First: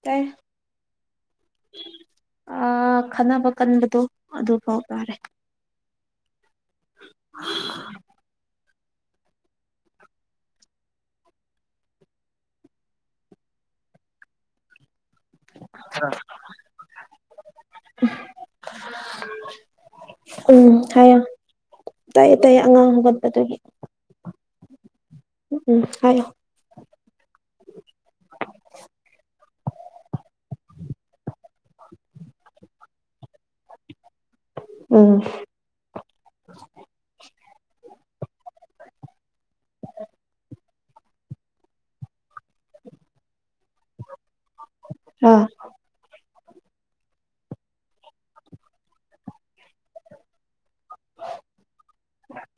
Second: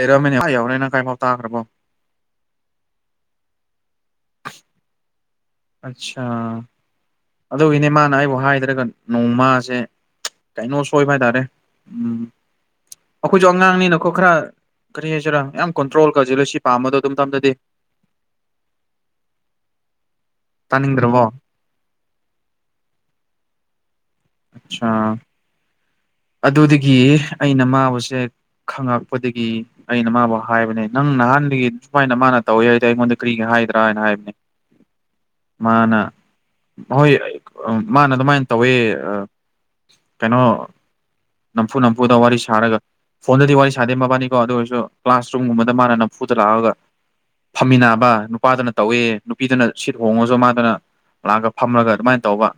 ꯇꯥꯏ ꯑꯥ ꯌꯥꯎꯔꯦ ꯅꯪ ꯀꯥꯏꯐꯥꯎ ꯇꯥꯈ꯭ꯔꯕꯣ ꯑ ꯈꯟꯅꯕ ꯀꯟꯕꯗꯨ ꯑꯗꯨꯐꯥꯎ ꯇꯥꯔꯦ ꯑꯠꯆꯥꯥ ꯑꯗꯨꯒꯤꯅꯦ ꯃꯥꯅ ꯑꯩꯕꯨ ꯍꯥꯏꯗ꯭ꯔꯒ ꯅꯣꯡꯃꯥꯁꯦ ꯀꯩꯅꯣ ꯁꯣꯏꯕ ꯍꯥꯏꯇꯥꯔꯦ ꯎꯝ ꯑꯩꯈꯣꯏꯖꯨ ꯑꯉꯥꯡꯅꯤꯅꯀꯣ ꯈꯔ ꯀꯔꯤ ꯍꯥꯏꯁꯤꯔꯥ ꯌꯥꯝ ꯀꯟꯇ꯭ꯔꯣꯜ ꯀ ꯖꯦꯂꯥꯁꯤ ꯄꯥꯝꯕꯗꯣ ꯑꯗꯨ ꯃꯇꯝꯗꯗꯤ ꯎꯝ ꯍꯥꯏꯌꯣ ꯇꯥꯅꯤꯡꯗ꯭ꯔꯕꯣ ꯇꯥꯏꯌꯦ ꯇꯥꯏꯌꯦ ꯑꯉꯥꯡ ꯍꯧꯒꯠꯄꯗꯨꯒꯤ ꯑꯆꯥ ꯎꯝ ꯎꯝ ꯍꯥꯏꯌꯣ ꯑꯗꯨꯗꯒꯤ ꯑꯩꯅ ꯃꯥꯕꯨꯁꯦ ꯈꯪꯉꯛꯄꯗꯒꯤ ꯑꯩꯅ ꯃꯥꯕꯨ ꯍꯥꯏꯕꯅꯦ ꯅꯪ ꯅꯍꯥꯟꯗꯒꯤ ꯁꯨꯃꯥꯏꯅ ꯃꯥꯅ ꯇꯧꯋꯤ ꯍꯥꯏꯗꯤ ꯑꯩꯉꯣꯟꯗ ꯀꯔꯤꯒꯤ ꯍꯥꯏꯗ꯭ꯔꯥꯅ ꯍꯥꯏꯕꯅꯦ ꯎꯝ ꯃꯥꯅ ꯍꯣꯏ ꯃꯥꯅ ꯑꯗꯨꯃꯥꯏꯟ ꯇꯧꯋꯦ ꯀꯩꯅꯣ ꯅꯝꯐꯨ ꯅꯝꯐꯨꯗ ꯋꯥꯔꯤ ꯁꯥꯔꯒ ꯐꯣꯟꯗꯗꯤ ꯋꯥꯔꯤ ꯁꯥꯗꯦ ꯃꯕꯥꯅꯤꯀꯣ ꯑꯗꯨ ꯑꯣꯏꯔꯁꯨ ꯑ ꯀ꯭ꯂꯥꯁꯔꯨꯝꯒꯨꯝꯕ ꯃꯥꯅ ꯅꯝꯐꯨꯗ ꯂꯥꯛꯑꯒ ꯐꯝꯃꯤꯟꯅꯕ ꯅꯨꯄꯥꯗꯨꯅ ꯇꯧꯋꯦ ꯅꯨꯄꯤꯗꯨꯅ ꯁꯤꯠ ꯍꯣꯡꯉꯁꯨ ꯃꯥꯗꯨꯅ ꯂꯥꯛꯑꯒ ꯐꯝꯂꯒ ꯑꯗꯨꯃꯥꯏ ꯇꯧꯕ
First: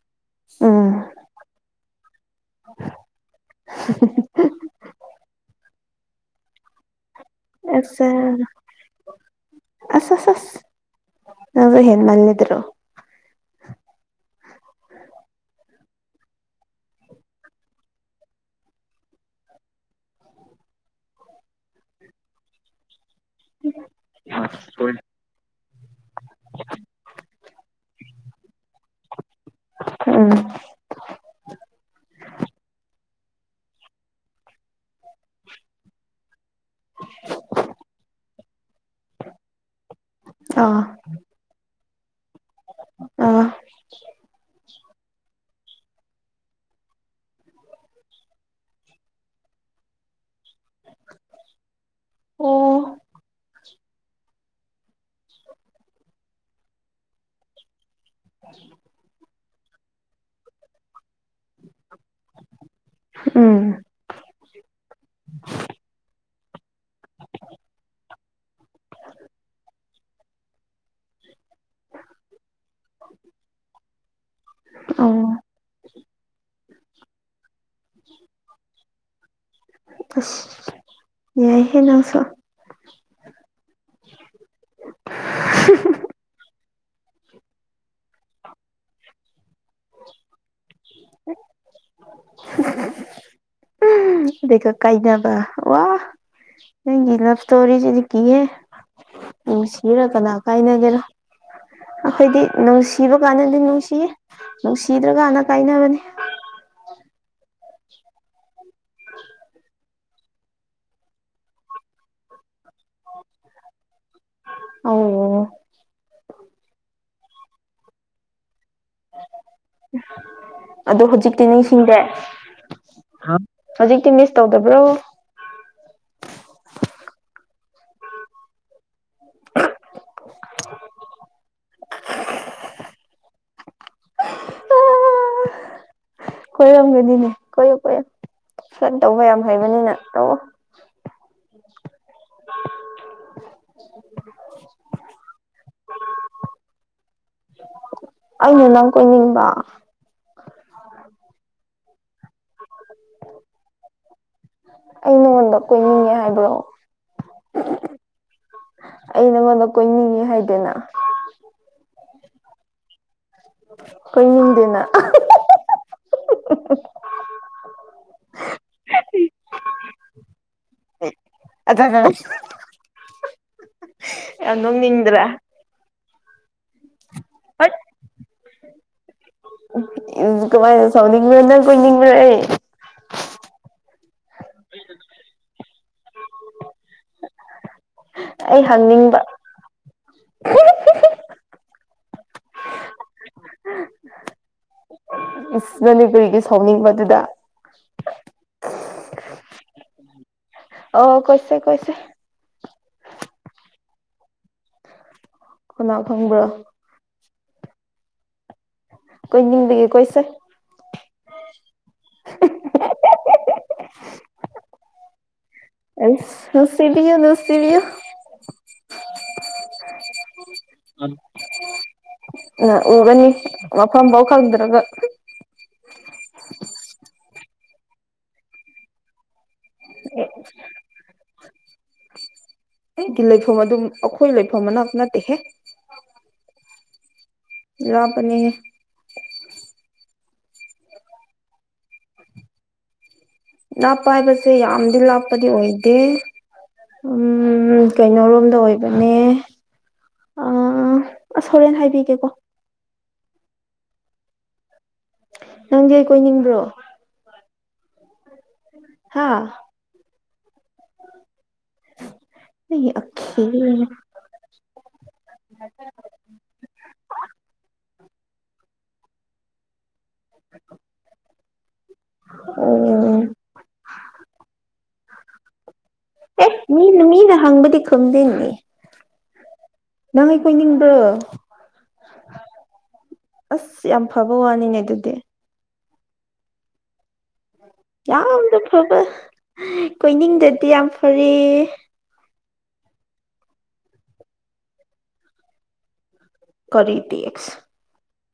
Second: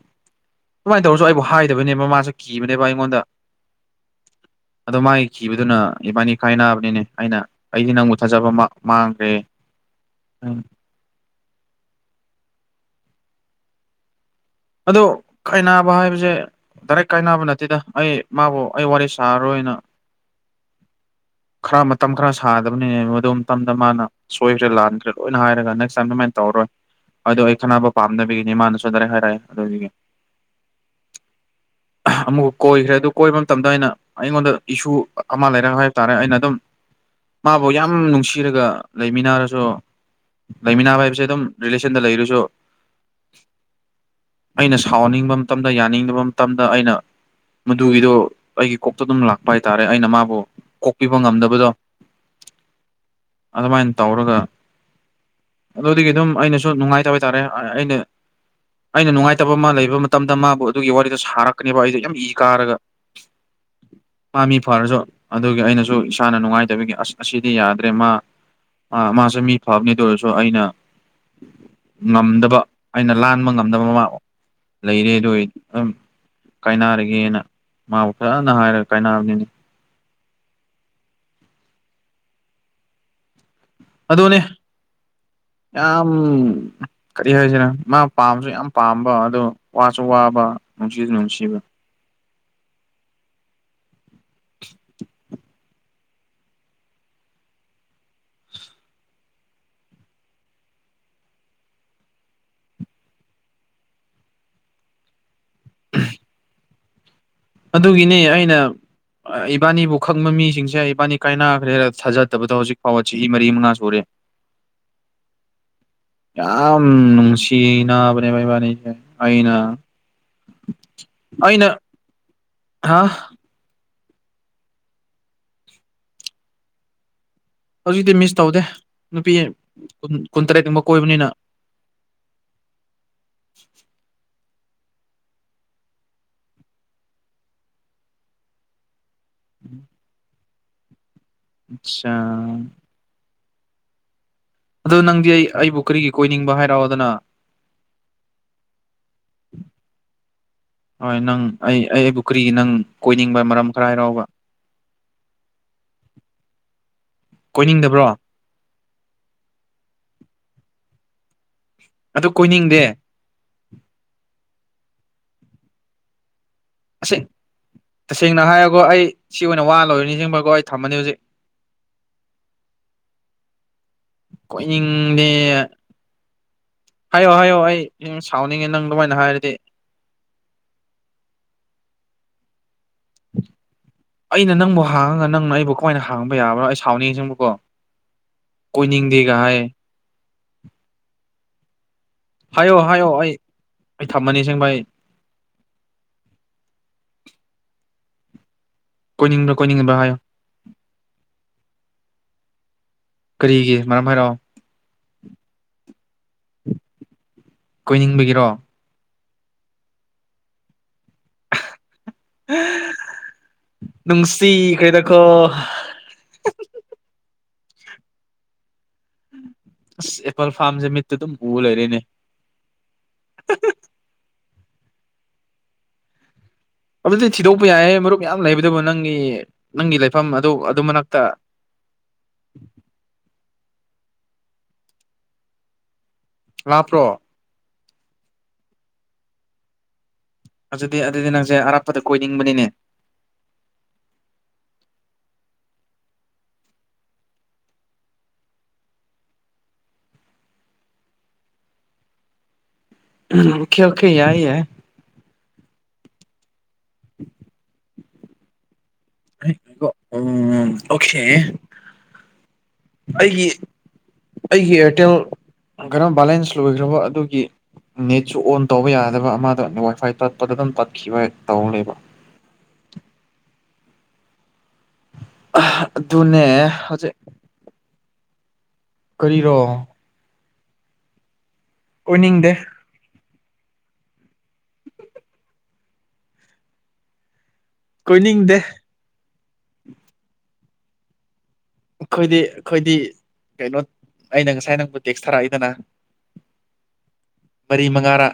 ꯎꯝ ꯑꯗꯨꯃꯥꯏꯅ ꯇꯧꯔꯁꯨ ꯑꯩꯕꯨ ꯍꯥꯏꯗꯕꯅꯦꯕ ꯃꯥꯁꯦ ꯀꯤꯕꯅꯦꯕ ꯑꯩꯉꯣꯟꯗ [unintelligible] ꯑꯗꯣ ꯃꯥꯒꯤ ꯀꯤꯕꯗꯨꯅ ꯏꯕꯥꯅꯤ ꯀꯥꯏ ꯅꯥꯕꯅꯤꯅꯦ ꯑꯩꯅ ꯑꯩꯗꯤ ꯑꯁ ꯅꯪꯕꯨ ꯊꯥꯖꯕ ꯃꯥ ꯃꯥꯡꯈ꯭ꯔꯦ ꯑꯁ ꯑꯁ ꯑꯁ ꯅꯪꯁꯨ ꯍꯦꯟꯃꯟꯗ꯭ꯔꯣ ꯑꯗꯣ ꯈꯥꯏꯅꯥꯕ ꯍꯥꯏꯕꯁꯦ ꯗꯥꯏꯔꯦꯛ ꯀꯥꯏꯅꯕ ꯅꯠꯇꯦꯗ ꯑꯩ ꯃꯥꯕꯨ ꯑꯩ ꯋꯥꯔꯤ ꯁꯥꯔꯔꯣꯏꯅ ꯈꯔ ꯃꯇꯝ ꯈꯔ ꯁꯥꯗꯕꯅꯦ ꯃꯗꯨ ꯃꯇꯝꯗ ꯃꯥꯅ ꯁꯣꯏꯈ꯭ꯔꯦ ꯂꯥꯟꯈ꯭ꯔꯦ ꯂꯣꯏꯅ ꯍꯥꯏꯔꯒ ꯅꯦꯛꯁ ꯇꯥꯏꯝ ꯑꯗꯨꯃꯥꯢ ꯇꯧꯔꯣꯏ ꯑꯗꯣ ꯑꯩ ꯈꯟꯅꯅꯕ ꯄꯥꯝꯗꯕꯤꯒꯤꯅꯤ ꯃꯥꯅꯁꯨ ꯗꯥꯏꯔꯦꯛ ꯍꯥꯏꯔꯛꯑꯦ [unintelligible] ꯎꯝ ꯑꯃꯨꯛ ꯀꯣꯏꯈ꯭ꯔꯦ ꯑꯗꯨ ꯀꯣꯏꯕ ꯃꯇꯝꯗ ꯑꯩꯅ ꯑꯩꯉꯣꯟꯗ ꯏꯁꯨ ꯑꯃ ꯂꯩꯔꯛ ꯍꯥꯏꯕ ꯇꯥꯔꯦ ꯑꯩꯅ ꯑꯗꯨꯝ ꯃꯥꯕꯨ ꯌꯥꯝ ꯅꯨꯡꯁꯤꯔꯒ ꯂꯩꯃꯤꯟꯅꯔꯁꯨ ꯂꯩꯃꯤꯟꯅꯕ ꯍꯥꯏꯕꯁꯦ ꯑꯗꯨꯝ ꯔꯤꯂꯦꯁꯟꯗ ꯂꯩꯔꯁꯨ ꯑ ꯑꯩꯅ ꯁꯥꯎꯅꯤꯡꯕ ꯃꯇꯝꯗ ꯌꯥꯅꯤꯡꯗꯕ ꯃꯇꯝꯗ ꯑꯩꯅ ꯃꯗꯨꯒꯤꯗꯣ ꯑꯩꯒꯤ ꯀꯣꯛꯇ ꯑꯗꯨꯝ ꯂꯥꯛꯄ ꯍꯥꯏꯇꯥꯔꯦ ꯑꯩꯅ ꯃꯥꯕꯨ ꯀꯣꯛꯄꯤꯕ ꯉꯝꯗꯕꯗꯣ ꯑꯣ ꯑꯗꯨꯃꯥꯏꯅ ꯇꯧꯔꯒ ꯑꯗꯨꯗꯒꯤ ꯑꯗꯨꯝ ꯑꯩꯅꯁꯨ ꯅꯨꯡꯉꯥꯏꯇꯕ ꯍꯥꯏꯇꯥꯥꯔꯦ ꯑꯩꯅ [inaudible] ꯑꯩꯅ ꯅꯨꯡꯉꯥꯏꯇꯕ ꯃꯥ ꯂꯩꯕ ꯃꯇꯝꯗ ꯃꯥꯕꯨ ꯑꯗꯨꯒꯤ ꯋꯥꯔꯤꯗꯣ ꯁꯥꯔꯛꯀꯅꯦꯕ ꯑꯩꯗꯣ ꯌꯥꯝ ꯏ ꯀꯥꯔꯒ ꯎꯝ ꯃꯥꯝꯃꯤ ꯐꯔꯁꯨ ꯑꯗꯨꯒꯤ ꯑꯩꯅꯁꯨ ꯏꯁꯥꯅ ꯅꯨꯡꯉꯥꯏꯇꯕꯒꯤ ꯑꯁ ꯑꯁꯤꯗꯤ ꯌꯥꯗ꯭ꯔꯦ ꯃꯥ ꯑ ꯃꯥꯁꯨ ꯃꯤ ꯐꯕꯅꯦ ꯑꯗꯨ ꯑꯣꯏꯔꯁꯨ ꯑꯩꯅ ꯉꯝꯗꯕ ꯑꯩꯅ ꯂꯥꯟꯕ ꯉꯝꯗꯕ ꯃꯃꯥ ꯂꯩꯔꯦ ꯑꯗꯨ ꯑꯣ ꯑꯗꯨꯝ ꯀꯥꯏꯅꯔꯒꯦꯅ ꯃꯥꯕꯨ ꯐꯖꯅ ꯍꯥꯏꯔꯒ ꯀꯥꯏꯅꯕꯅꯤꯗ ꯑꯁ ꯌꯥꯏꯍꯦ ꯅꯪꯁꯨ ꯑꯗꯨꯅꯦ ꯌꯥꯝ ꯀꯔꯤ ꯍꯥꯏꯁꯤꯔ ꯃꯥ ꯄꯥꯝꯕꯁꯨ ꯌꯥꯝ ꯄꯥꯝꯕ ꯑꯗꯣ ꯋꯥꯁꯨ ꯋꯥꯕ ꯅꯨꯡꯁꯤꯁꯨ ꯅꯨꯡꯁꯤꯕ [inaudible] ꯀꯥꯏꯅꯕ ꯋꯥ ꯅꯪꯒꯤ ꯂꯚ ꯁꯇꯣꯔꯤ ꯁꯤꯗꯤ ꯀꯤꯌꯦ ꯎ ꯁꯤꯔ ꯀꯅꯥ ꯀꯥꯏꯅꯒꯦꯔꯣ ꯑꯩꯈꯣꯏꯗꯤ ꯅꯨꯡꯁꯤꯕ ꯀꯥꯟꯅꯗꯤ ꯅꯨꯡꯁꯤꯌꯦ ꯅꯨꯡꯁꯤꯗ꯭ꯔꯀꯥꯟꯅ ꯀꯥꯏꯅꯕꯅꯤ [inaudible] ꯑꯗꯨꯒꯤꯅꯤ ꯑꯩꯅ ꯏꯕꯥꯅꯤꯕꯨ ꯈꯪꯕ ꯃꯤꯁꯤꯡꯁꯦ ꯏꯕꯥꯅꯤ ꯀꯥꯏꯅꯈ꯭ꯔꯦ ꯊꯥꯖꯗꯕꯗ ꯍꯧꯖꯤꯛ ꯐꯥꯎꯕ ꯆ ꯃꯔꯤ ꯃꯉꯥ ꯁꯨꯔꯦ [inaudible] ꯑꯧ ꯌꯥꯝ ꯅꯨꯡꯁꯤ ꯅꯥꯕꯅꯦꯕ ꯏꯕꯥꯅꯤꯁꯦ ꯑꯩꯅ ꯑꯗꯣ ꯍꯧꯖꯤꯛꯇꯤ ꯑꯩꯅ [unintelligible] ꯍꯥ ꯍꯧꯖꯤꯛꯇꯤ ꯃꯤꯁ ꯇꯧꯗꯕ꯭ꯔꯣ ꯍꯧꯖꯤꯛꯇꯤ ꯃꯤꯁ ꯇꯧꯗꯦ ꯅꯨꯄꯤ ꯀꯨꯟꯇꯔꯦꯠꯃꯨꯛ ꯀꯣꯏꯕꯅꯤꯅ ꯀꯣꯏꯔꯝꯒꯅꯤꯅꯦ ꯀꯣꯏꯌꯨ ꯀꯣꯏꯌꯨ ꯐꯂꯔꯠ ꯇꯧꯕ ꯌꯥꯝ ꯍꯩꯕꯅꯤꯅ ꯇꯧꯑꯣ ꯑꯆꯥ [inaudible] ꯑꯗꯣ ꯅꯪꯗꯤ ꯑꯩ ꯑꯩꯕꯨ ꯀꯔꯤꯒꯤ ꯀꯣꯏꯅꯤꯡꯕ ꯍꯥꯏꯔꯛꯑꯣꯗꯅ ꯑꯩꯅ ꯅꯪ ꯀꯣꯏꯅꯤꯡꯕ ꯍꯣꯏ ꯅꯪ ꯑꯩ ꯑꯩꯕꯨ ꯀ꯭ꯔꯤꯒꯤ ꯅꯪ ꯀꯣꯏꯅꯤꯡꯕ ꯃꯔꯝ ꯈꯔ ꯍꯥꯏꯔꯥꯎꯕ ꯑꯩ ꯅꯉꯣꯟꯗ ꯀꯣꯏꯅꯤꯡꯉꯦ ꯍꯥꯏꯕ꯭ꯔꯣ ꯀꯣꯏꯅꯤꯡꯗꯕ꯭ꯔꯣ ꯑꯩ ꯅꯉꯣꯟꯗ ꯀꯣꯏꯅꯤꯡꯉꯦ ꯍꯥꯏꯗꯦꯅ ꯑꯗꯨ ꯀꯣꯏꯅꯤꯡꯗꯦ ꯀꯣꯏꯅꯤꯡꯗꯦꯅ [unintelligible] ꯑꯁꯦꯡ ꯇꯁꯦꯡꯅ ꯍꯥꯏꯔꯒꯣ ꯑꯩ ꯁꯤ ꯑꯣꯏꯅ ꯋꯥ ꯂꯣꯏꯔ ꯅꯤꯡꯁꯤꯡꯕꯒꯣ ꯑꯩ ꯊꯝꯃꯅꯤ ꯍꯧꯖꯤꯛ [unintelligible] ꯌꯥꯝ ꯀꯣꯏꯅꯤꯡꯗꯦ ꯅꯣꯡꯅꯤꯡꯗ꯭ꯔꯥ ꯍꯥꯏꯌꯣ ꯍꯥꯏꯌꯣ ꯑꯩ ꯌꯥꯝ ꯁꯥꯎꯅꯤꯡꯉꯦ ꯅꯪ ꯗꯨꯃꯥꯏꯅ ꯍꯥꯏꯔꯗꯤ ꯏꯖ ꯀꯃꯥꯏꯅ ꯁꯥꯎꯅꯤꯡꯕ ꯅꯪ ꯀꯣꯏꯅꯤꯡꯕ ꯑꯩ [inaudible] ꯑꯩꯅ ꯅꯪꯕꯨ ꯍꯥꯡꯉꯒ ꯅꯪꯅ ꯑꯩꯕꯨ ꯀꯃꯥꯏꯅ ꯍꯥꯡꯕ ꯌꯥꯕ ꯑꯩ ꯁꯥꯎꯅꯤꯡꯉꯁꯤꯡꯕꯀꯣ ꯑꯩ ꯍꯪꯅꯤꯡꯕ ꯀꯣꯏꯅꯤꯡꯗꯦꯒ ꯍꯥꯏ [unintelligible] ꯍꯥꯏꯌꯣ ꯍꯥꯏꯌꯣ ꯑꯩ ꯑꯩ ꯊꯝꯃꯅꯤ ꯁꯦꯡꯚꯥꯏ ꯏꯁ ꯃꯅꯤꯄꯨꯔꯤꯒꯤ ꯁꯥꯎꯅꯤꯡꯕꯗꯨꯗ ꯀꯣꯏꯅꯤꯡꯕ꯭ꯔꯥ ꯀꯣꯏꯅꯤꯡꯕ꯭ꯔ ꯍꯥꯌꯣ ꯑꯣ ꯀꯣꯏꯁꯦ ꯀꯣꯏꯁꯦ ꯀꯔꯤꯒꯤ ꯃꯔꯝ ꯍꯥꯏꯔꯣ ꯀꯅꯥ ꯀꯅꯪꯕꯔꯣ ꯫ ꯀꯣꯏꯅꯤꯡꯕꯒꯤꯔꯣ꯫ ꯀꯣꯏꯅꯤꯡꯕꯒꯤ ꯀꯣꯏꯁꯦ꯫ ꯅꯨꯡꯁꯤꯈꯔꯗ ꯀꯣ꯫ ꯑꯁ ꯅꯨꯁꯤꯕꯤꯌꯨ ꯅꯨꯁꯤꯕꯤꯌꯨ꯫ ꯑꯁ ꯑꯦꯄꯜ ꯐꯥꯝ ꯎꯒꯅꯤ ꯃꯐꯝꯕꯥꯎ ꯈꯪꯗ꯭ꯔꯒ꯫ ꯑꯗꯨꯗꯤ ꯊꯤꯗꯣꯛꯄ ꯌꯥꯏꯌꯦ ꯃꯔꯨꯞ ꯌꯥꯝ ꯂꯩꯕꯗꯨꯕꯨ ꯅꯪꯒꯤ ꯅꯪꯒꯤ ꯂꯩꯐꯝ ꯑꯗꯨ ꯑꯗꯨ ꯃꯅꯛꯇ ꯑꯩꯗꯤ ꯂꯩꯐꯝ ꯑꯗꯨꯝ ꯑꯩꯈꯣꯏ ꯂꯩꯐꯝ ꯑꯅꯥꯛ ꯅꯠꯇꯦꯍꯦ꯫ ꯂꯥꯞꯄ꯭ꯔꯣ? ꯂꯥꯞꯄꯅꯦ꯫ ꯑꯗꯨꯗꯤ ꯑꯗꯨꯗꯤ ꯅꯪꯁꯦ ꯑꯔꯥꯞꯄꯗ ꯀꯣꯏꯅꯤꯡꯕꯅꯤꯅꯦ꯫ ꯥꯂꯥꯞꯄ ꯍꯥꯏꯕꯁꯦ ꯌꯥꯝꯗꯤ ꯂꯥꯞꯄꯗꯤ ꯑꯣꯏꯗꯦ꯫ ꯎꯝ ꯀꯩꯅꯣꯔꯣꯝꯗ ꯑꯣꯏꯕꯅꯦ ꯑ ꯑꯁ ꯍꯣꯔꯦꯟ ꯍꯥꯏꯕꯤꯒꯦꯀꯣ꯫ ꯎꯝ ꯑꯣꯈꯦ ꯑꯣꯈꯦ ꯌꯥꯏ ꯌꯥꯏ꯫ ꯅꯪꯗꯤ ꯑꯩ ꯀꯣꯏꯅꯤꯡꯕ꯭ꯔꯣ? [inaudible] ꯍꯥ ꯎꯝ ꯑꯣꯈꯦ꯫ ꯑꯩ ꯑꯈꯦ꯫ ꯑꯩꯒꯤ ꯑꯦꯌꯥꯔꯇꯦꯜ ꯀꯔꯝ ꯕꯦꯂꯦꯟꯁ ꯂꯣꯏꯈ꯭ꯔꯕ ꯑꯗꯨꯒꯤ꯫ ꯅꯦꯠꯁꯨ ꯑꯣꯟ ꯇꯧꯕ ꯌꯥꯗꯕ ꯑꯃꯗꯅꯦ ꯋꯥꯏꯐꯥꯏ ꯇꯠꯄꯗ ꯑꯗꯨꯝ ꯇꯠꯈꯤꯕ ꯇꯧ ꯂꯩꯕ꯫ ꯑꯣ ꯑꯗꯨꯅꯦ ꯑꯦ ꯃꯤꯅ ꯍꯧꯖꯤꯛ ꯃꯤꯅ ꯍꯪꯕꯗꯤ ꯈꯨꯝꯗꯦ꯫ ꯀꯔꯤꯔꯣ ꯅꯪ ꯑꯩ ꯀꯣꯏꯅꯤꯡꯕ꯭ꯔꯣ꯫ ꯀꯣꯏꯏꯅꯤꯡꯗꯦ꯫ ꯑꯁ ꯌꯥꯝ ꯐꯕ ꯋꯥꯅꯤꯅꯦ ꯑꯗꯨꯗꯤ꯫ ꯀꯣꯏꯅꯤꯡꯗꯦ ꯌꯥꯝꯅ ꯐꯕ ꯀꯣꯏꯅꯤꯡꯗꯗꯤ ꯌꯥꯝ ꯐꯔ꯫ ꯑꯩꯈꯣꯏꯗꯤ ꯑꯩꯈꯣꯏꯗꯤ ꯀꯩꯅꯣ ꯑꯩꯅ ꯉꯁꯥꯏ ꯅꯪꯕꯨ ꯇꯦꯛꯁ ꯊꯥꯔꯛꯏꯗꯅ ꯀꯔꯤ ꯗꯤꯛꯁ ꯃꯔꯤ ꯃꯉꯥꯔꯥ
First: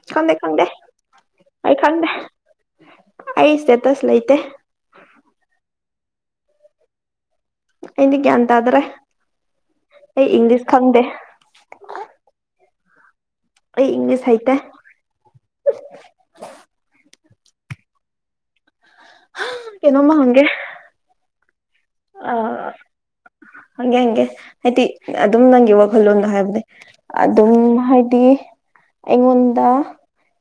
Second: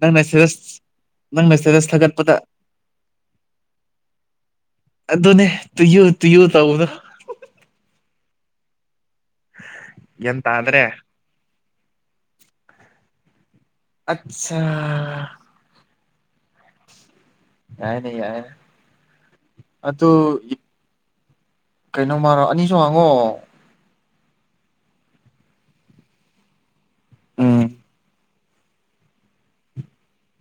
ꯅꯪꯅ ꯈꯪꯗꯦ ꯈꯪꯗꯦ ꯁꯇꯦꯔꯁ ꯅꯪꯅ ꯑꯩ ꯁꯇꯦꯔꯁ ꯈꯪꯗꯦ ꯊꯥꯒꯠꯄꯗ ꯑꯩ ꯁꯦꯇꯁ ꯂꯩꯇꯦ꯫ ꯑꯗꯨ ꯑꯗꯨꯣꯅꯦ ꯇꯨ ꯌꯨ ꯇꯨ ꯌꯨ ꯇꯥꯎꯗꯣ꯫ ꯑꯗꯤ ꯒ꯭ꯌꯥꯟ ꯇꯥꯗ꯭ꯔꯦ ꯑꯩ ꯒ꯭ꯌꯥꯟ ꯏꯪꯂꯤꯁ ꯇꯥꯗ꯭ꯔꯦ ꯈꯪꯗꯦ꯫ ꯑꯩ ꯏꯪꯂꯤꯁ ꯍꯩꯇꯦ ꯑꯆꯥ ꯌꯥꯏ ꯅ ꯌꯥꯏ꯫ ꯀꯩꯅꯣꯃ ꯍꯪꯒꯦ꯫ ꯑ ꯀꯩꯅꯣꯃꯔꯣ ꯑꯅꯤꯁꯨ ꯍꯥꯡꯉꯣ꯫ ꯍꯪꯒꯦ ꯍꯪꯒꯦ ꯍꯥꯏꯗꯤ ꯑꯗꯨꯝ ꯅꯪꯒꯤ ꯋꯥꯈꯜꯂꯣꯟꯗꯣ ꯍꯥꯏꯕꯅꯦ꯫ ꯑꯗꯨꯝ ꯎꯝ ꯍꯥꯏꯗꯤ ꯑꯩꯉꯣꯟꯗ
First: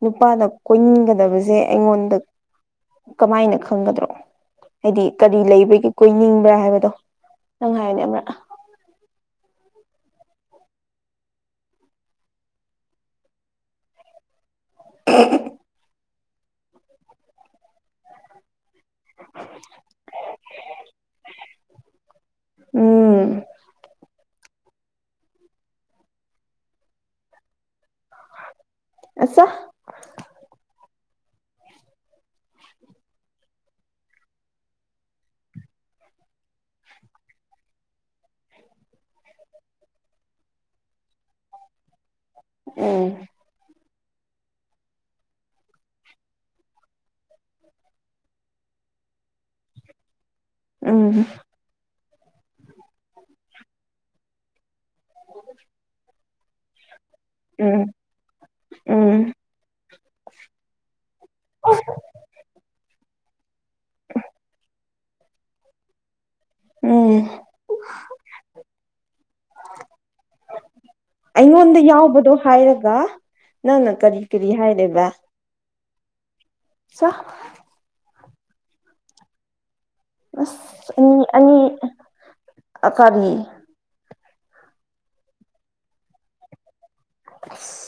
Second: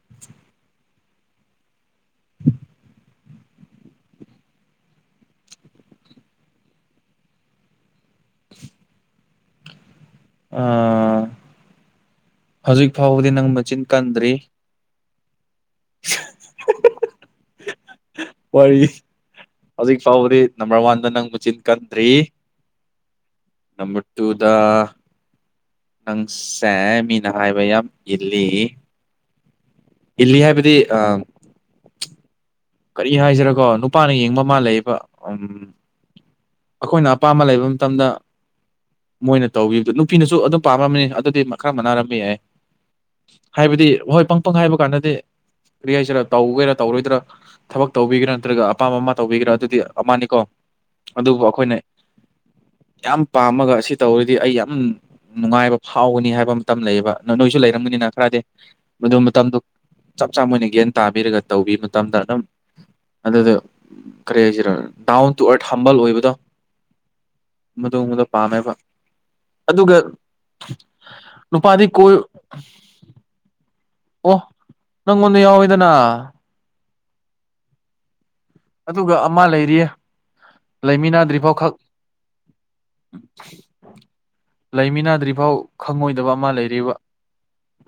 ꯅꯨꯄꯥꯅ ꯀꯣꯏꯅꯤꯡꯒꯗꯕꯁꯦ꯫ ꯑꯩꯉꯣꯟꯗ ꯀꯃꯥꯏꯅ ꯈꯪꯒꯗ꯭ꯔꯣ ꯍꯥꯏꯗꯤ ꯀꯔꯤ ꯂꯩꯕꯒꯤ ꯀꯣꯏꯅꯤꯡ ꯭ꯔꯥ ꯍꯥꯏꯕꯗꯣ ꯅꯪ ꯍꯥꯏꯅꯦ ꯑꯃ꯭ꯔꯥ ꯑ ꯍꯧꯖꯤꯛ ꯐꯥꯎꯕꯗꯤ ꯅꯪ ꯃꯆꯤꯟ ꯀꯟꯗ꯭ꯔꯤ꯫ [unintelligible] [unintelligible] ꯋꯥꯔꯤ ꯍꯧꯖꯤꯛ ꯐꯥꯎꯕꯗꯤ ꯅꯝꯕꯔ ꯋꯥꯟꯗ ꯅꯪ ꯃꯆꯤꯟ ꯀꯟꯗ꯭ꯔꯤ꯫ ꯎꯝ ꯅꯝꯕꯔ ꯇꯨ ꯗꯥ ꯅꯪꯁꯦ ꯃꯤꯅ ꯍꯥꯏꯕ ꯌꯥꯝ ꯏꯜꯂꯤ ꯑꯆꯥ ꯏꯜꯂꯤ ꯍꯥꯏꯕꯗꯤ ꯑꯥ ꯀꯔꯤ ꯍꯥꯏꯁꯤꯔꯒꯣ ꯅꯨꯄꯥꯅ ꯌꯦꯡꯕ ꯃꯥ ꯂꯩꯕ ꯎꯝ ꯑꯩꯈꯣꯏꯅ ꯑꯄꯥꯝꯕ ꯂꯩꯕ ꯃꯇꯝꯗꯥ ꯃꯣꯏꯅ ꯇꯧꯒꯤꯕꯗꯨ ꯅꯨꯄꯤꯅꯁꯨ ꯑꯗꯨꯝ ꯄꯥꯝꯂꯝꯝꯃꯤꯅꯤ ꯑꯗꯨꯗꯤ ꯈꯔ ꯃꯅꯥꯔꯝꯕ ꯌꯥꯏ ꯎꯝ ꯍꯥꯏꯕꯗꯤ ꯍꯣꯏ ꯄꯪ ꯄꯪ ꯍꯥꯏꯕ ꯀꯥꯟꯗꯗꯤ ꯀꯔꯤ ꯍꯥꯏꯁꯤꯔꯥ ꯇꯧꯒꯦꯔꯥ ꯇꯧꯔꯣꯏꯗ꯭ꯔꯥ ꯊꯕꯛ ꯇꯧꯕꯤꯒꯦꯔꯥ ꯅꯠꯇ꯭ꯔꯒ ꯑꯄꯥꯝꯕ ꯑꯃ ꯇꯧꯕꯤꯒꯦꯔꯥ ꯑꯗꯨꯗꯤ ꯑꯃꯅꯤꯀꯣ ꯎꯝ ꯑꯗꯨꯕꯨ ꯑꯩꯈꯣꯏꯅ ꯌꯥꯝ ꯄꯥꯝꯃꯒ ꯑꯁꯤ ꯇꯧꯔꯗꯤ ꯑꯩ ꯌꯥꯝ ꯅꯨꯡꯉꯥꯏꯕ ꯐꯥꯎꯒꯅꯤ ꯍꯥꯏꯕ ꯑꯃ ꯇꯝ ꯂꯩꯌꯦꯕ ꯅꯣꯏꯁꯨ ꯎꯝ ꯂꯩꯔꯝꯒꯅꯤꯅ ꯈꯔꯗꯤ ꯃꯗꯨ ꯎꯝ ꯃꯇꯝꯗꯨ ꯆꯞ ꯆꯥ ꯃꯣꯏꯅ ꯒ꯭ꯌꯥꯟ ꯇꯥꯕꯤꯔꯒꯥ ꯇꯧꯕꯤ ꯃꯇꯝꯗ ꯑꯗꯨꯝ ꯑꯗꯨꯗ ꯀꯔꯤ ꯍꯥꯏꯁꯤꯔꯣ ꯗꯥꯎꯟ ꯇꯨ ꯑꯔꯠ ꯍꯝꯕꯜ ꯑꯣꯏꯕꯗꯣ ꯎꯝ ꯃꯗꯣꯡꯕꯗ ꯄꯥꯝꯃꯦꯕ ꯑꯗꯨꯒ ꯑꯩꯉꯣꯟꯗ ꯅꯨꯄꯥꯗꯤ ꯀꯣꯏ ꯌꯥꯎꯕꯗꯣ ꯍꯥꯏꯔꯒ ꯅꯪꯅ ꯀꯔꯤ ꯑꯣ ꯀꯔꯤ ꯍꯥꯏꯔꯦꯕ ꯅꯪꯉꯣꯟꯗ ꯌꯥꯎꯋꯤꯗꯅ ꯆꯥ ꯑꯗꯨꯒ ꯑꯃ ꯂꯩꯔꯤꯌꯦ ꯑꯁ ꯑꯅꯤ ꯂꯩꯃꯤꯟꯅꯗ꯭ꯔꯤꯐꯥꯎ ꯑꯅꯤ ꯈꯛ ꯀꯔꯤ ꯂꯩꯃꯤꯟꯅꯗ꯭ꯔꯤ ꯐꯥꯎ ꯈꯪꯉꯣꯏꯗꯕ ꯑꯃ ꯂꯩꯔꯤꯕ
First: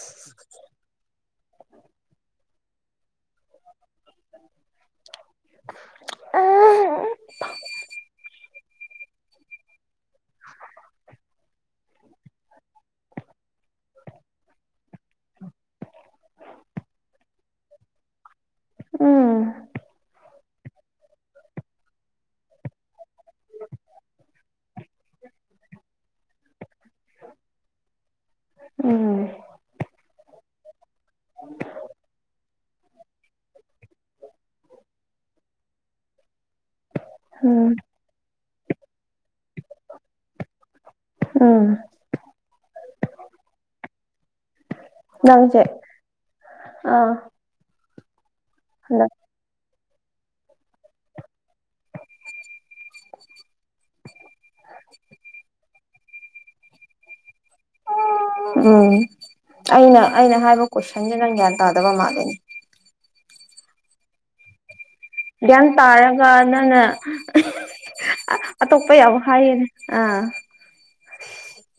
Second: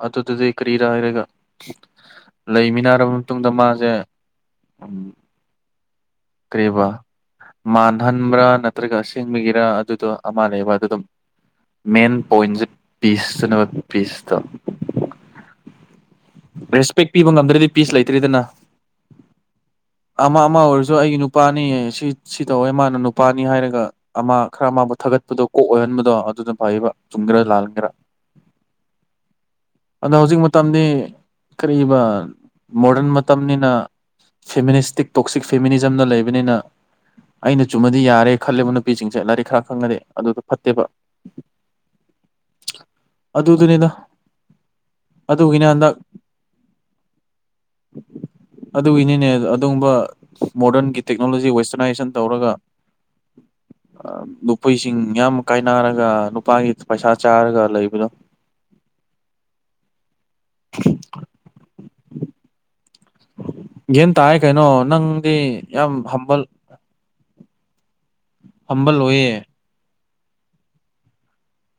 ꯑꯗꯨꯗꯨꯗꯤ ꯀꯔꯤꯔ ꯍꯥꯏꯔꯒ ꯂꯩꯃꯤꯟꯅꯔꯕ ꯃꯇꯨꯡꯗ ꯃꯥꯁꯦ ꯎꯝ ꯀꯔꯤꯕ ꯎꯝ ꯃꯥꯟꯍꯟꯕ꯭ꯔꯥ ꯅꯠꯇ꯭ꯔꯒꯁꯦꯡꯕꯒꯤꯔꯥ ꯑꯗꯨꯗꯣ ꯑꯃ ꯂꯩꯕ ꯑꯗꯨ ꯑꯗꯨꯝ ꯃꯦꯟ ꯄꯣꯏꯟꯁꯦ ꯄꯤꯁꯇꯅꯦꯕ ꯄꯤꯁꯇꯥ ꯔꯦꯁꯄꯦꯛ ꯄꯤꯕ ꯉꯝꯗ꯭ꯔꯗꯤ ꯄꯤꯁ ꯂꯩꯇ꯭ꯔꯤꯗꯅ ꯎꯝ ꯑꯃ ꯑꯃ ꯑꯣꯏꯔꯁꯨ ꯑꯩꯒꯤ ꯅꯨꯄꯥꯅꯤ ꯁꯤ ꯁꯤ ꯇꯧꯋꯦ ꯃꯥꯅ ꯅꯨꯄꯥꯅꯤ ꯍꯥꯏꯔꯒ ꯑꯃ ꯈꯔ ꯑꯃꯥꯕꯨ ꯊꯥꯒꯠꯄꯗꯣ ꯀꯣꯛ ꯑꯣꯏꯍꯟꯕꯗꯣ ꯑꯗꯨꯅ ꯐꯩꯕ ꯆꯨꯝꯒꯦꯔꯥ ꯂꯥꯍꯟꯒꯔꯥ ꯎꯝ ꯑꯅꯥ ꯍꯧꯖꯤꯛ ꯃꯇꯝꯗꯤ ꯀꯔꯤꯕ ꯃꯣꯗꯔꯟ ꯃꯇꯝꯅꯤꯅ ꯐꯦꯃꯤꯅꯤꯁꯇꯤꯛ ꯇꯣꯛꯁꯤꯛ ꯐꯦꯃꯤꯅꯤꯖꯝꯗ ꯂꯩꯕꯅꯤꯅ ꯑꯩꯅ ꯆꯨꯝꯃꯗꯤ ꯌꯥꯔꯦ ꯈꯜꯂꯦꯕ ꯅꯨꯄꯤꯁꯤꯡꯁꯦ ꯂꯥꯏꯔꯤꯛ ꯈꯔ ꯈꯪꯉꯗꯤ ꯑꯗꯨꯗꯣ ꯐꯠꯇꯦꯕ ꯎꯝ ꯑꯗꯨ ꯗꯨꯅꯤꯗ ꯅꯪꯁꯦ ꯑꯥ ꯍꯟꯗꯛ ꯑꯗꯨꯒꯤꯅꯤꯅꯦ ꯑꯗꯨꯒꯨꯝꯕ ꯃꯣꯗꯔꯟꯒꯤ ꯇꯦꯛꯅꯣꯂꯣꯖꯤ ꯋꯦꯁꯇꯔꯅꯥꯏꯁꯟ ꯇꯧꯔꯒ ꯅꯨꯄꯤꯁꯤꯡ ꯌꯥꯝ ꯀꯥꯏꯅꯔꯒ ꯅꯨꯄꯥꯒꯤ ꯄꯩꯁꯥ ꯆꯥꯔꯒ ꯂꯩꯕꯗꯣ ꯎꯝ ꯑꯩꯅ ꯑꯩꯅ ꯍꯥꯏꯕ ꯀꯣꯏꯁꯟꯁꯤ ꯅꯪ ꯒ꯭ꯌꯥꯟ ꯇꯥꯗꯕ ꯃꯥꯜꯂꯤꯅꯦ ꯒ꯭ꯌꯥꯟ ꯇꯥꯏ ꯀꯩꯅꯣ ꯅꯪ ꯒ꯭ꯌꯥꯟ ꯇꯥꯔꯒ ꯅꯪꯅ ꯑꯇꯣꯞꯄ ꯍꯝꯕꯜ ꯌꯥꯝ ꯑꯣꯏꯌꯦ ꯍꯥꯏꯌꯦꯅꯦ ꯑꯥ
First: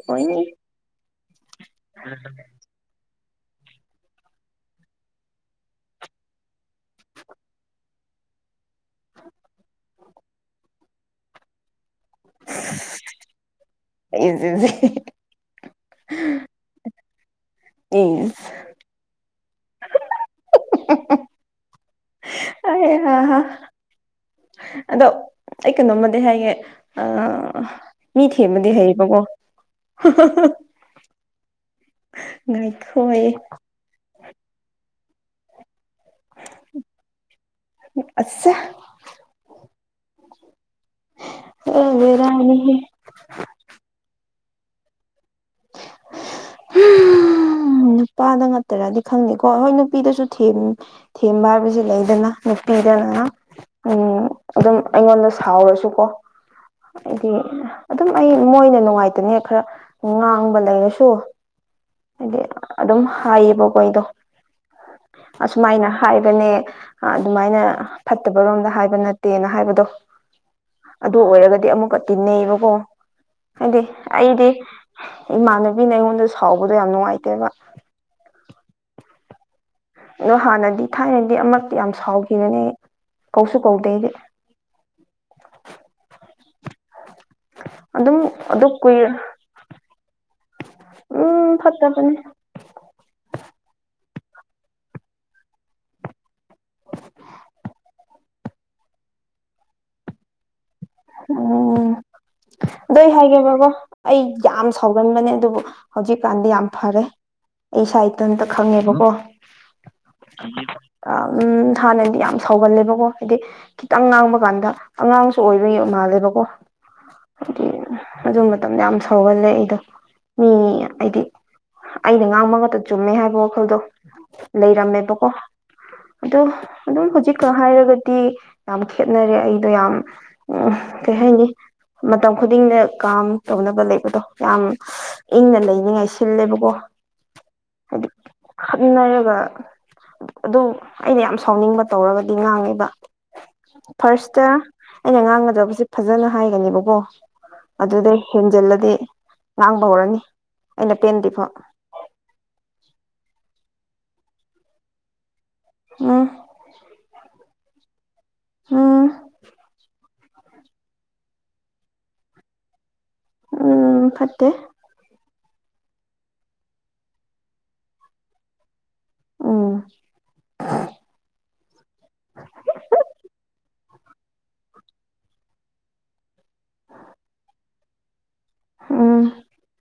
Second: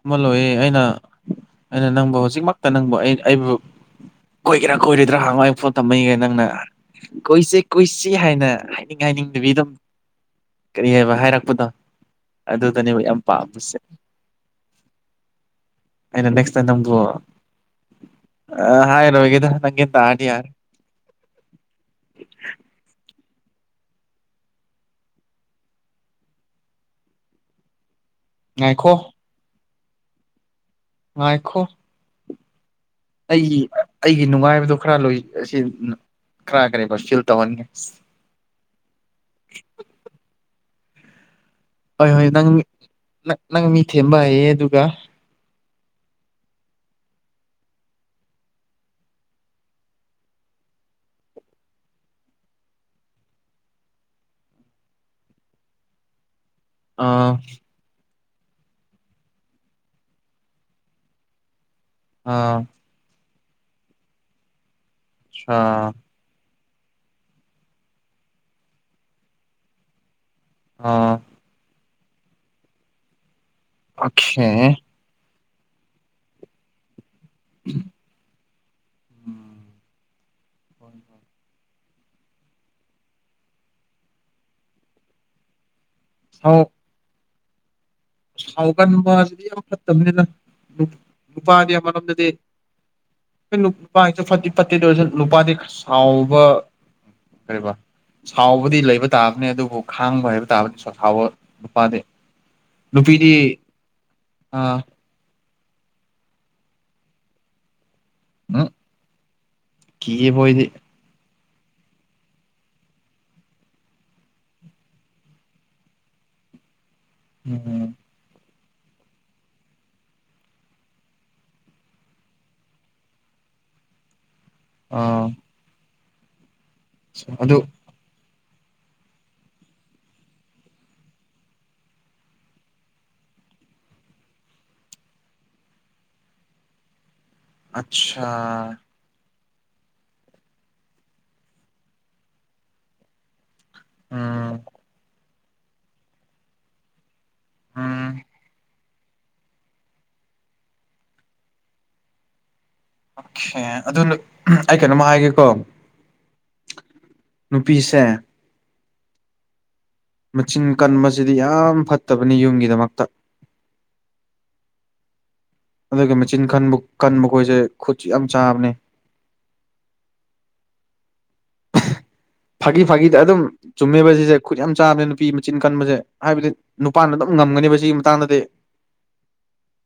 ꯑꯃ ꯑꯣꯏꯅꯤ ꯂꯣꯏꯌꯦ ꯑꯩꯅ ꯑꯩꯅ ꯅꯪꯕ ꯍꯧꯖꯤꯛꯃꯛꯇ ꯅꯪꯕꯨ ꯑꯩ ꯑꯩꯕꯨ ꯀꯣꯏꯒꯦꯔꯥ ꯀꯣꯏꯔꯣꯏꯗ꯭ꯔꯥ ꯍꯥꯡꯉꯣꯅ ꯐꯣꯟ ꯊꯝꯃꯒꯦ ꯅꯪꯅ ꯀꯣꯏꯁꯤ ꯀꯨꯏꯁꯤ ꯍꯥꯏꯅ ꯍꯥꯏꯅꯤꯡ ꯍꯥꯏꯅꯤꯡꯗꯕꯤꯗꯣ ꯀꯔꯤ ꯍꯥꯏꯕ ꯍꯥꯏꯔꯛꯄꯗꯣ ꯑꯗꯨꯗꯅꯦꯕ ꯌꯥꯝ ꯄꯥꯝꯕꯁꯦ [unintelligible] ꯑꯩꯅ ꯅꯦꯛꯁ ꯇꯥꯏꯝ ꯅꯪꯕꯨ ꯑꯝ ꯑꯥ ꯍꯥꯏꯔꯣꯏꯒꯦꯗ ꯅꯪꯒꯤ ꯇꯥꯔꯗꯤ ꯌꯥꯔꯦ [unintelligible] ꯑꯗꯣ ꯑꯩ ꯀꯩꯅꯣꯝꯃꯗꯤ ꯍꯥꯏꯒꯦ ꯑ ꯃꯤ ꯊꯦꯝꯕꯗꯤ ꯉꯥꯏꯈꯣ ꯍꯩꯌꯦꯕꯀꯣ [unintelligible] ꯉꯥꯏꯈꯣ ꯉꯥꯏꯈꯣ ꯍꯥꯏꯌꯦ ꯑꯩꯒꯤ ꯑꯩꯒꯤ ꯅꯨꯡꯉꯥꯏꯕꯗꯣ ꯈꯔ ꯂꯣꯏ ꯑꯁꯤ ꯈꯔ ꯀꯔꯦꯕ ꯐꯤꯜ ꯇꯧꯍꯟꯒꯦ ꯏꯁ [unintelligible] ꯑꯆꯁꯥ ꯍꯣꯏ ꯍꯣꯏ ꯅꯪꯪ ꯅꯪ ꯃꯤ ꯊꯦꯝꯕ ꯍꯩꯌꯦ ꯑꯗꯨꯒ ꯍꯨꯝ ꯅꯨꯄꯥꯗ ꯉꯇꯥꯔꯗꯤ ꯈꯪꯗꯦꯀꯣ ꯍꯣꯏ ꯅꯨꯄꯤꯗꯁꯨ ꯊꯦꯝ__ ꯊꯦꯝꯕ ꯍꯥꯏꯕꯁꯤ ꯂꯩꯗꯅꯗ ꯅꯨꯄꯤꯗ ꯉꯥꯛ__ ꯎꯝ ꯑꯗꯨꯝ ꯑꯩꯉꯣꯟꯗ ꯁꯥꯎꯔꯁꯨꯀꯣ ꯑ ꯍꯥꯏꯗꯤ ꯑꯗꯨꯝ ꯑꯩ ꯃꯣꯏꯅ ꯅꯨꯡꯉꯥꯏꯇꯅꯦꯛ ꯈꯔ ꯉꯥꯡꯕ ꯂꯩꯔꯁꯨ ꯑ ꯍꯥꯏꯗꯤ ꯑꯗꯨꯝ ꯍꯥꯏꯌꯦꯕꯀꯣ ꯑꯩꯗꯣ ꯑꯁꯨꯃꯥꯏꯅ ꯑ ꯍꯥꯏ__ ꯒꯅꯦ ꯑꯥ ꯑꯗꯨꯃꯥꯏꯅ ꯐꯠꯇꯕ ꯔꯣꯝꯗ ꯍꯥꯏꯕ ꯅꯠꯇꯦꯅ ꯍꯥꯏꯕꯗꯣ ꯑꯗꯨ ꯑꯣꯏꯔꯒꯗꯤ ꯑꯃꯨꯛꯀ ꯇꯤꯟꯅꯩꯕꯀꯣ ꯍꯥꯏꯗꯤ ꯑꯣꯈꯦ ꯑꯩꯗꯤ ꯏꯃꯥꯟꯅꯕꯤꯅ ꯑꯩꯉꯣꯟꯗ ꯁꯥꯎꯕꯗꯣ ꯌꯥꯝ ꯅꯨꯡꯉꯥꯏꯇꯦꯕ [unintelligible] ꯎꯝ ꯑꯗꯣ ꯍꯥꯟꯅꯗꯤ ꯊꯥꯏꯅꯗꯤ ꯑꯃꯛꯇꯤ ꯌꯥꯝ ꯁꯥꯎꯈꯤꯕꯅꯦ ꯑꯩ ꯀꯧꯁꯨ ꯀꯧꯗꯦ ꯑꯩꯗꯤ ꯍꯥꯎ [unintelligible] ꯑꯗꯨꯝ ꯑꯗꯨ ꯀꯨꯏꯔ ꯁꯥꯎꯒꯟꯕꯥꯁꯤꯗꯤ ꯌꯥꯝ ꯐꯠꯇꯕꯅꯤꯅ ꯎꯝ ꯅꯨꯄꯥꯗꯤ ꯐꯠꯇꯕꯅꯦ ꯑꯃꯔꯣꯝꯗꯗꯤ ꯑꯩꯈꯣꯏ ꯅꯨꯄꯥꯏꯁꯨ ꯐꯠꯇꯤ ꯐꯠꯇꯦ ꯑꯗꯨꯑꯣꯏꯔꯁꯨ ꯅꯨꯄꯥꯗꯤ ꯈꯔ ꯁꯥꯎꯕ ꯀꯔꯤꯕ ꯁꯥꯎꯕꯗꯤ ꯂꯩꯕ ꯇꯥꯕꯅꯤ ꯑꯗꯨꯕꯨ ꯈꯥꯡꯕ ꯍꯩꯕ ꯇꯥꯕꯅꯤ ꯁꯨꯐꯥꯎꯕ ꯎꯝ ꯅꯨꯄꯥꯗꯤ ꯑꯗꯣ ꯑꯩ ꯅꯨꯄꯤꯗꯤ ꯍꯥꯏꯒꯦꯕꯥꯒꯣ ꯑꯩ ꯌꯥꯝ ꯑꯥ ꯁꯥꯎ__ ꯒꯟꯕꯅꯦ ꯑꯗꯨꯕꯨ ꯍꯧꯖꯤꯛꯀꯥꯟꯗꯤ ꯌꯥꯝ ꯐꯔꯦ ꯑꯩ ꯏꯁꯥ ꯏꯊꯟꯇ ꯎꯝ ꯈꯪꯉꯦꯕꯀꯣ ꯀꯤꯌꯦ ꯃꯣꯏꯗꯤ ꯑꯥ ꯎꯝ ꯍꯥꯟꯅꯗꯤ ꯌꯥꯝ ꯁꯥꯎꯒꯜꯂꯦꯕꯀꯣ ꯍꯥꯏꯗꯤ ꯈꯤꯇꯪ ꯉꯥꯡꯕ ꯀꯥꯟꯗ ꯑꯉꯥꯡꯁꯨ ꯑꯣꯏ__ [unintelligible] ꯃꯥꯜꯂꯦꯕꯀꯣ ꯍꯥꯏꯗꯤ ꯎꯝ ꯑꯗꯨ ꯃꯇꯝꯗ ꯌꯥꯝ ꯁꯧꯒꯜꯂꯦ ꯑꯩꯗꯣ ꯃꯤ ꯑꯥꯏꯗꯤ ꯑꯩꯅ ꯉꯥꯡꯕ ꯉꯥꯛꯇ ꯆꯨꯝꯃꯦ ꯍꯥꯏꯕ ꯋꯥꯈꯜꯗꯣ ꯂꯩꯔꯝꯃꯦꯕꯀꯣ ꯑꯥ ꯑꯗꯣ ꯑꯗꯨꯝ ꯍꯧꯖꯤꯛꯀ ꯑꯗꯨ ꯍꯥꯏꯔꯒꯗꯤ ꯌꯥꯝ ꯈꯦꯠꯅꯔꯦ ꯑꯩꯗꯣ ꯌꯥꯝ ꯎꯝꯍ ꯀꯩ ꯍꯥꯏꯅꯤ ꯃꯇꯝ ꯈꯨꯗꯤꯡꯗ ꯀꯥꯝ ꯇꯧꯅꯕ ꯂꯩꯕꯗꯣ ꯌꯥꯝ ꯏꯪꯅ ꯂꯩꯅꯤꯡꯉꯥꯏ ꯁꯤꯜꯂꯦꯕꯀꯣ ꯍꯥꯏꯗꯤ ꯑꯠꯁꯥ ꯈꯠꯅꯔꯒ ꯑꯗꯨ ꯑꯩꯅ ꯌꯥꯝ ꯁꯥꯎꯅꯤꯡꯕ ꯇꯧꯔꯒꯗꯤ ꯉꯥꯡꯉꯦꯕ ꯐꯥꯔꯁꯇ ꯎꯝ ꯑꯩꯅ ꯉꯥꯡꯒꯗꯕꯁꯤ ꯐꯖꯅ ꯍꯥꯏꯒꯅꯦꯕꯀꯣ ꯎꯝ ꯑꯗꯨꯗ ꯍꯦꯟꯖꯜꯂꯗꯤ ꯉꯥꯡꯕ ꯍꯧꯔꯅꯤ ꯑꯩꯅ ꯄꯦꯟꯗ꯭ꯔꯤꯐꯥꯎ ꯑꯣꯀꯦ ꯑꯗꯨꯅ ꯑꯩ ꯀꯩꯅꯣꯝꯃ ꯍꯥꯏꯒꯦꯀꯣ ꯎꯝ ꯅꯨꯄꯤꯁꯦ ꯎꯝ ꯃꯆꯤꯟ ꯀꯟꯕꯁꯤꯗꯤ ꯌꯥꯝ ꯐꯠꯇꯕꯅꯤ ꯌꯨꯝꯒꯤꯗꯃꯛꯇ ꯎꯝ ꯐꯠꯇꯦ ꯑꯗꯨꯒ ꯃꯆꯤꯟꯕ ꯀꯟꯕ ꯀꯟꯕ ꯈꯣꯏꯁꯦ ꯈꯨꯠꯁꯨ ꯌꯥꯝ ꯆꯥꯕꯅꯦ ꯎꯝ [unintelligible] [unintelligible] ꯐꯥꯒꯤ ꯐꯥꯒꯤꯗ ꯑꯗꯨꯝ ꯆꯨꯝꯃꯦꯕ ꯁꯤꯁꯦ ꯈꯨꯠ ꯌꯥꯝ ꯆꯥꯕꯅꯦ ꯅꯨꯄꯤ ꯃꯆꯤꯟ ꯀꯟꯕꯁꯦ ꯍꯥꯏꯕꯗꯤ ꯅꯨꯄꯥꯅ ꯑꯗꯨꯝ ꯉꯝꯒꯅꯦꯕ ꯁꯤꯒꯤ ꯃꯇꯥꯡꯗꯗꯤ ꯎꯝ